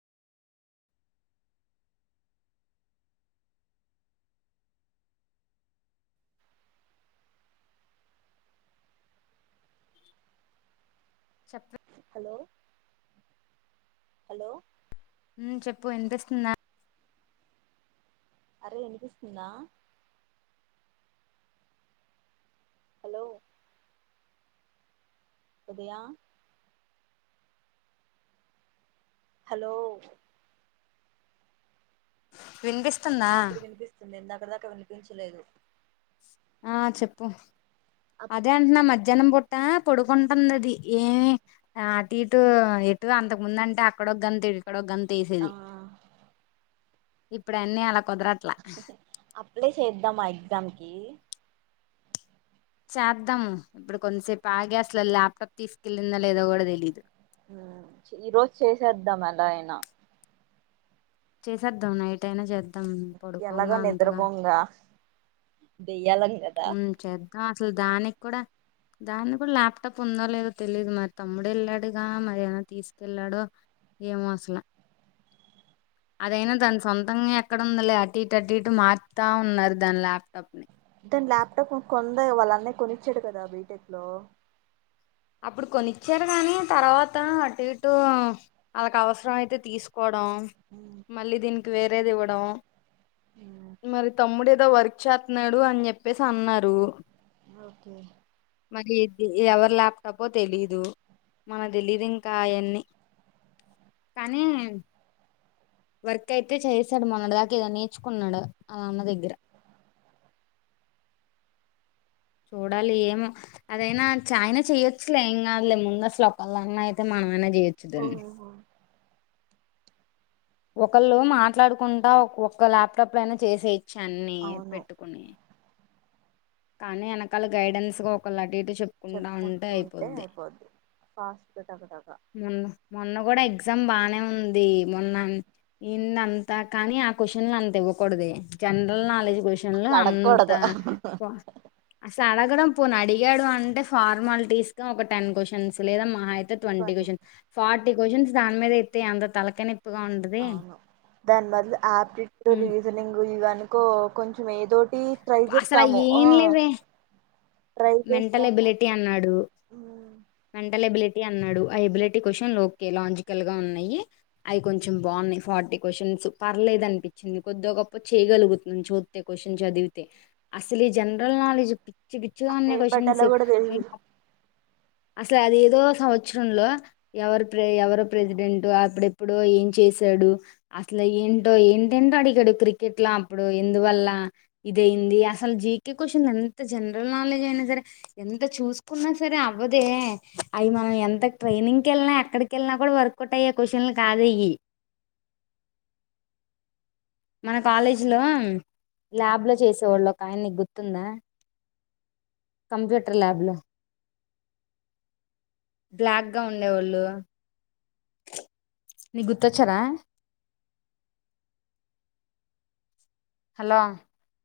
చెప్ప hello hello చెప్పు వినిపిస్తుంద అరే వినిపిస్తుందా హలో ఇదయా హలో వినిపిస్తుందా ఇప్పడిదాకా వినిపించలేదు ఆ చెప్పు అప్ అదే అంటున్నా మధ్ జనం పుట్ట పొడుకుంటుంది అది ఏమి అటు ఇటు ఎటు అంతకుముందంటే అక్కడ ఒగ్గంత ఇక్కడఒగ్గంతె ఆ ఇప్పుడు అన్ని అలా కుదరట్లా అప్లై చేద్దామా ఆ ఎగ్జామ్ కి చేద్దాము ఇప్పుడు కొంతసేపు ఆగ అసలు ల్యాప్టాప్ తీసుకెళ్లిందా లేదో కూడా తెలీదు ఈ రోజు చేసేద్దాం అలా అయినా చేసేద్దాం నైట్ అయినా చేద్ ఎలాగో నిద్రపోంగా దై ఏల్లగె గదా ఆ అసలు దానిక్కూడా దాన్ని కూడా ల్యాప్టాప్ ఉందో లేదో తెలిదు మరి తమ్ముడు వెళ్ళాడుగా, మరి ఏనా తీసుకెళ్ళాడో ఏమో అసలు అదైనా దాని సొంతంగా ఎక్కడందో లే అటు ఇటు అటు ఇటు మార్తా ఉన్నారు దాని ల్యాప్టాప్ ని, తనుల్యాప్టాప్ కొనలేదు వాళ్ళ అన్నయ్య కొనిచ్చాడు కదా బీటెక్ లో అప్పుడు కొనిచ్చారు గాని తర్వాత అటు ఇటు వాళ్కు అవసరం అయితే తీసుకోవ నోమ్ మళ్ళీ దీనికి వేరేది ఇవ్వడం ఉమ్ మరి తమ్ముడే వర్క్ చేత్నాడు అని చెప్పేసి అన్నారు ఓకే మరి ఎవరి లాభ తప్పో తెలీదు మన తెలీదు ఇంకా అయన్నీ వర్క్ అయితే చేసాడు మొన్నటి దాకా ఏదో నేర్చుకున్నాడు ఆల అన్న దగ్గెర చూడాలి ఏమో అదైనా చాయన చెయొచ్చులే, ఏం కాదులే ముందు అస్లు ఒకలన్నా అయితే మనం అయినా, యేచ్చు దాన్ని ఓహో ఒకళ్ళు మాట్లాడుకుంటా ఒకక్క ల్యాప్టాప్ లయినా చేసేయ్ చెన్నై అవును పెట్టుకుని కానీ వెనకాల గైడెన్స్ గా ఒక లటి చెప్పుకుంటా ఉంటే చెప్పుకుంటూ అయిపోద్ది ఫాస్ట్గా టకటక మొన్న మొన్న కూడా ఎగ్జామ్ బానే, ఉంది మొన్న ఇంద అంతా కానీ ఆ క్వశ్చన్లు అంత ఇవ్వకూడదు జనరల్ నాలెడ్జ్, క్వశ్చన్లు అట్ల అంత అడక్కూడదు అసలు అడగడం పోను అడిగాడు, అంటే ఫార్మాలిటీస్ గా ఒక టెన్ క్వశ్చన్స్ లేదా మహ, twenty question for three questions దాని మీద ఇస్తే ఎంత తలకాయ నొప్పి అవును దాని బదులు ఆప్టిట్యూడ్ ఉమ్, రీజనింగ్ ఇవని కో కొంచెం ఏదో అసలు ఏం లేవే ట్రై మెంటల్ చేస్తాము ఎబిలిటీ అన్నాడు మెంటల్ ఎబిలిటీ అన్నాడు I ability question okay logical గా ఉన్నాయి అవి కొంచెం బాగున్నాయి ఫార్టీ క్వశ్చన్స్ పర్లేదు అనిపించింది కొద్ద్దో గొప్ప చేయగలుగుతుంది చోస్తే క్వశ్చన్ చది తె అసలు జనరల్ నాలెజ్ పిచ్ పిచ్చిపిచ్చిగా అట్లా ఉన్నాయి ఏం క్వశ్చన్స్ పెట్టాలో కూడా తెలీదు అసలు అది ఏదో సంవత్సరంలో ఎవరు ప్ర ఎవరు ప్రెసిడెంట్ అప్పుడెప్పుడో ఏం చేసాడు అసలు ఏంటో ఏంటంటే అడిగాడు క్రికెట్ లో అప్పుడు ఎందువల్ల ఇదయింది అసలు జీకే క్వశ్చన్ ఎంత జనరల్ నాలెడ్జ్ అయినా సరే ఎంత చూసుకున్నా సరే అవ్వదే అవి మనం ఎంత ట్రైనింగ్ క వెళ్ినా ఎక్కడికి వెళ్ిన కూడా వర్కౌట్ అయ్య క్వశ్చన్లు కాద్ ఇవి మన కాలేజీలో ల్యాబ్ లో చేసేవాళ్ళు ఒక ఆయన నీకు గుర్తుందా కంప్యూటర్ ల్యాబ్ లో బ్లాక్గా ఉండేవాళ్ళు నీ గుర్తొచ్చారా హలో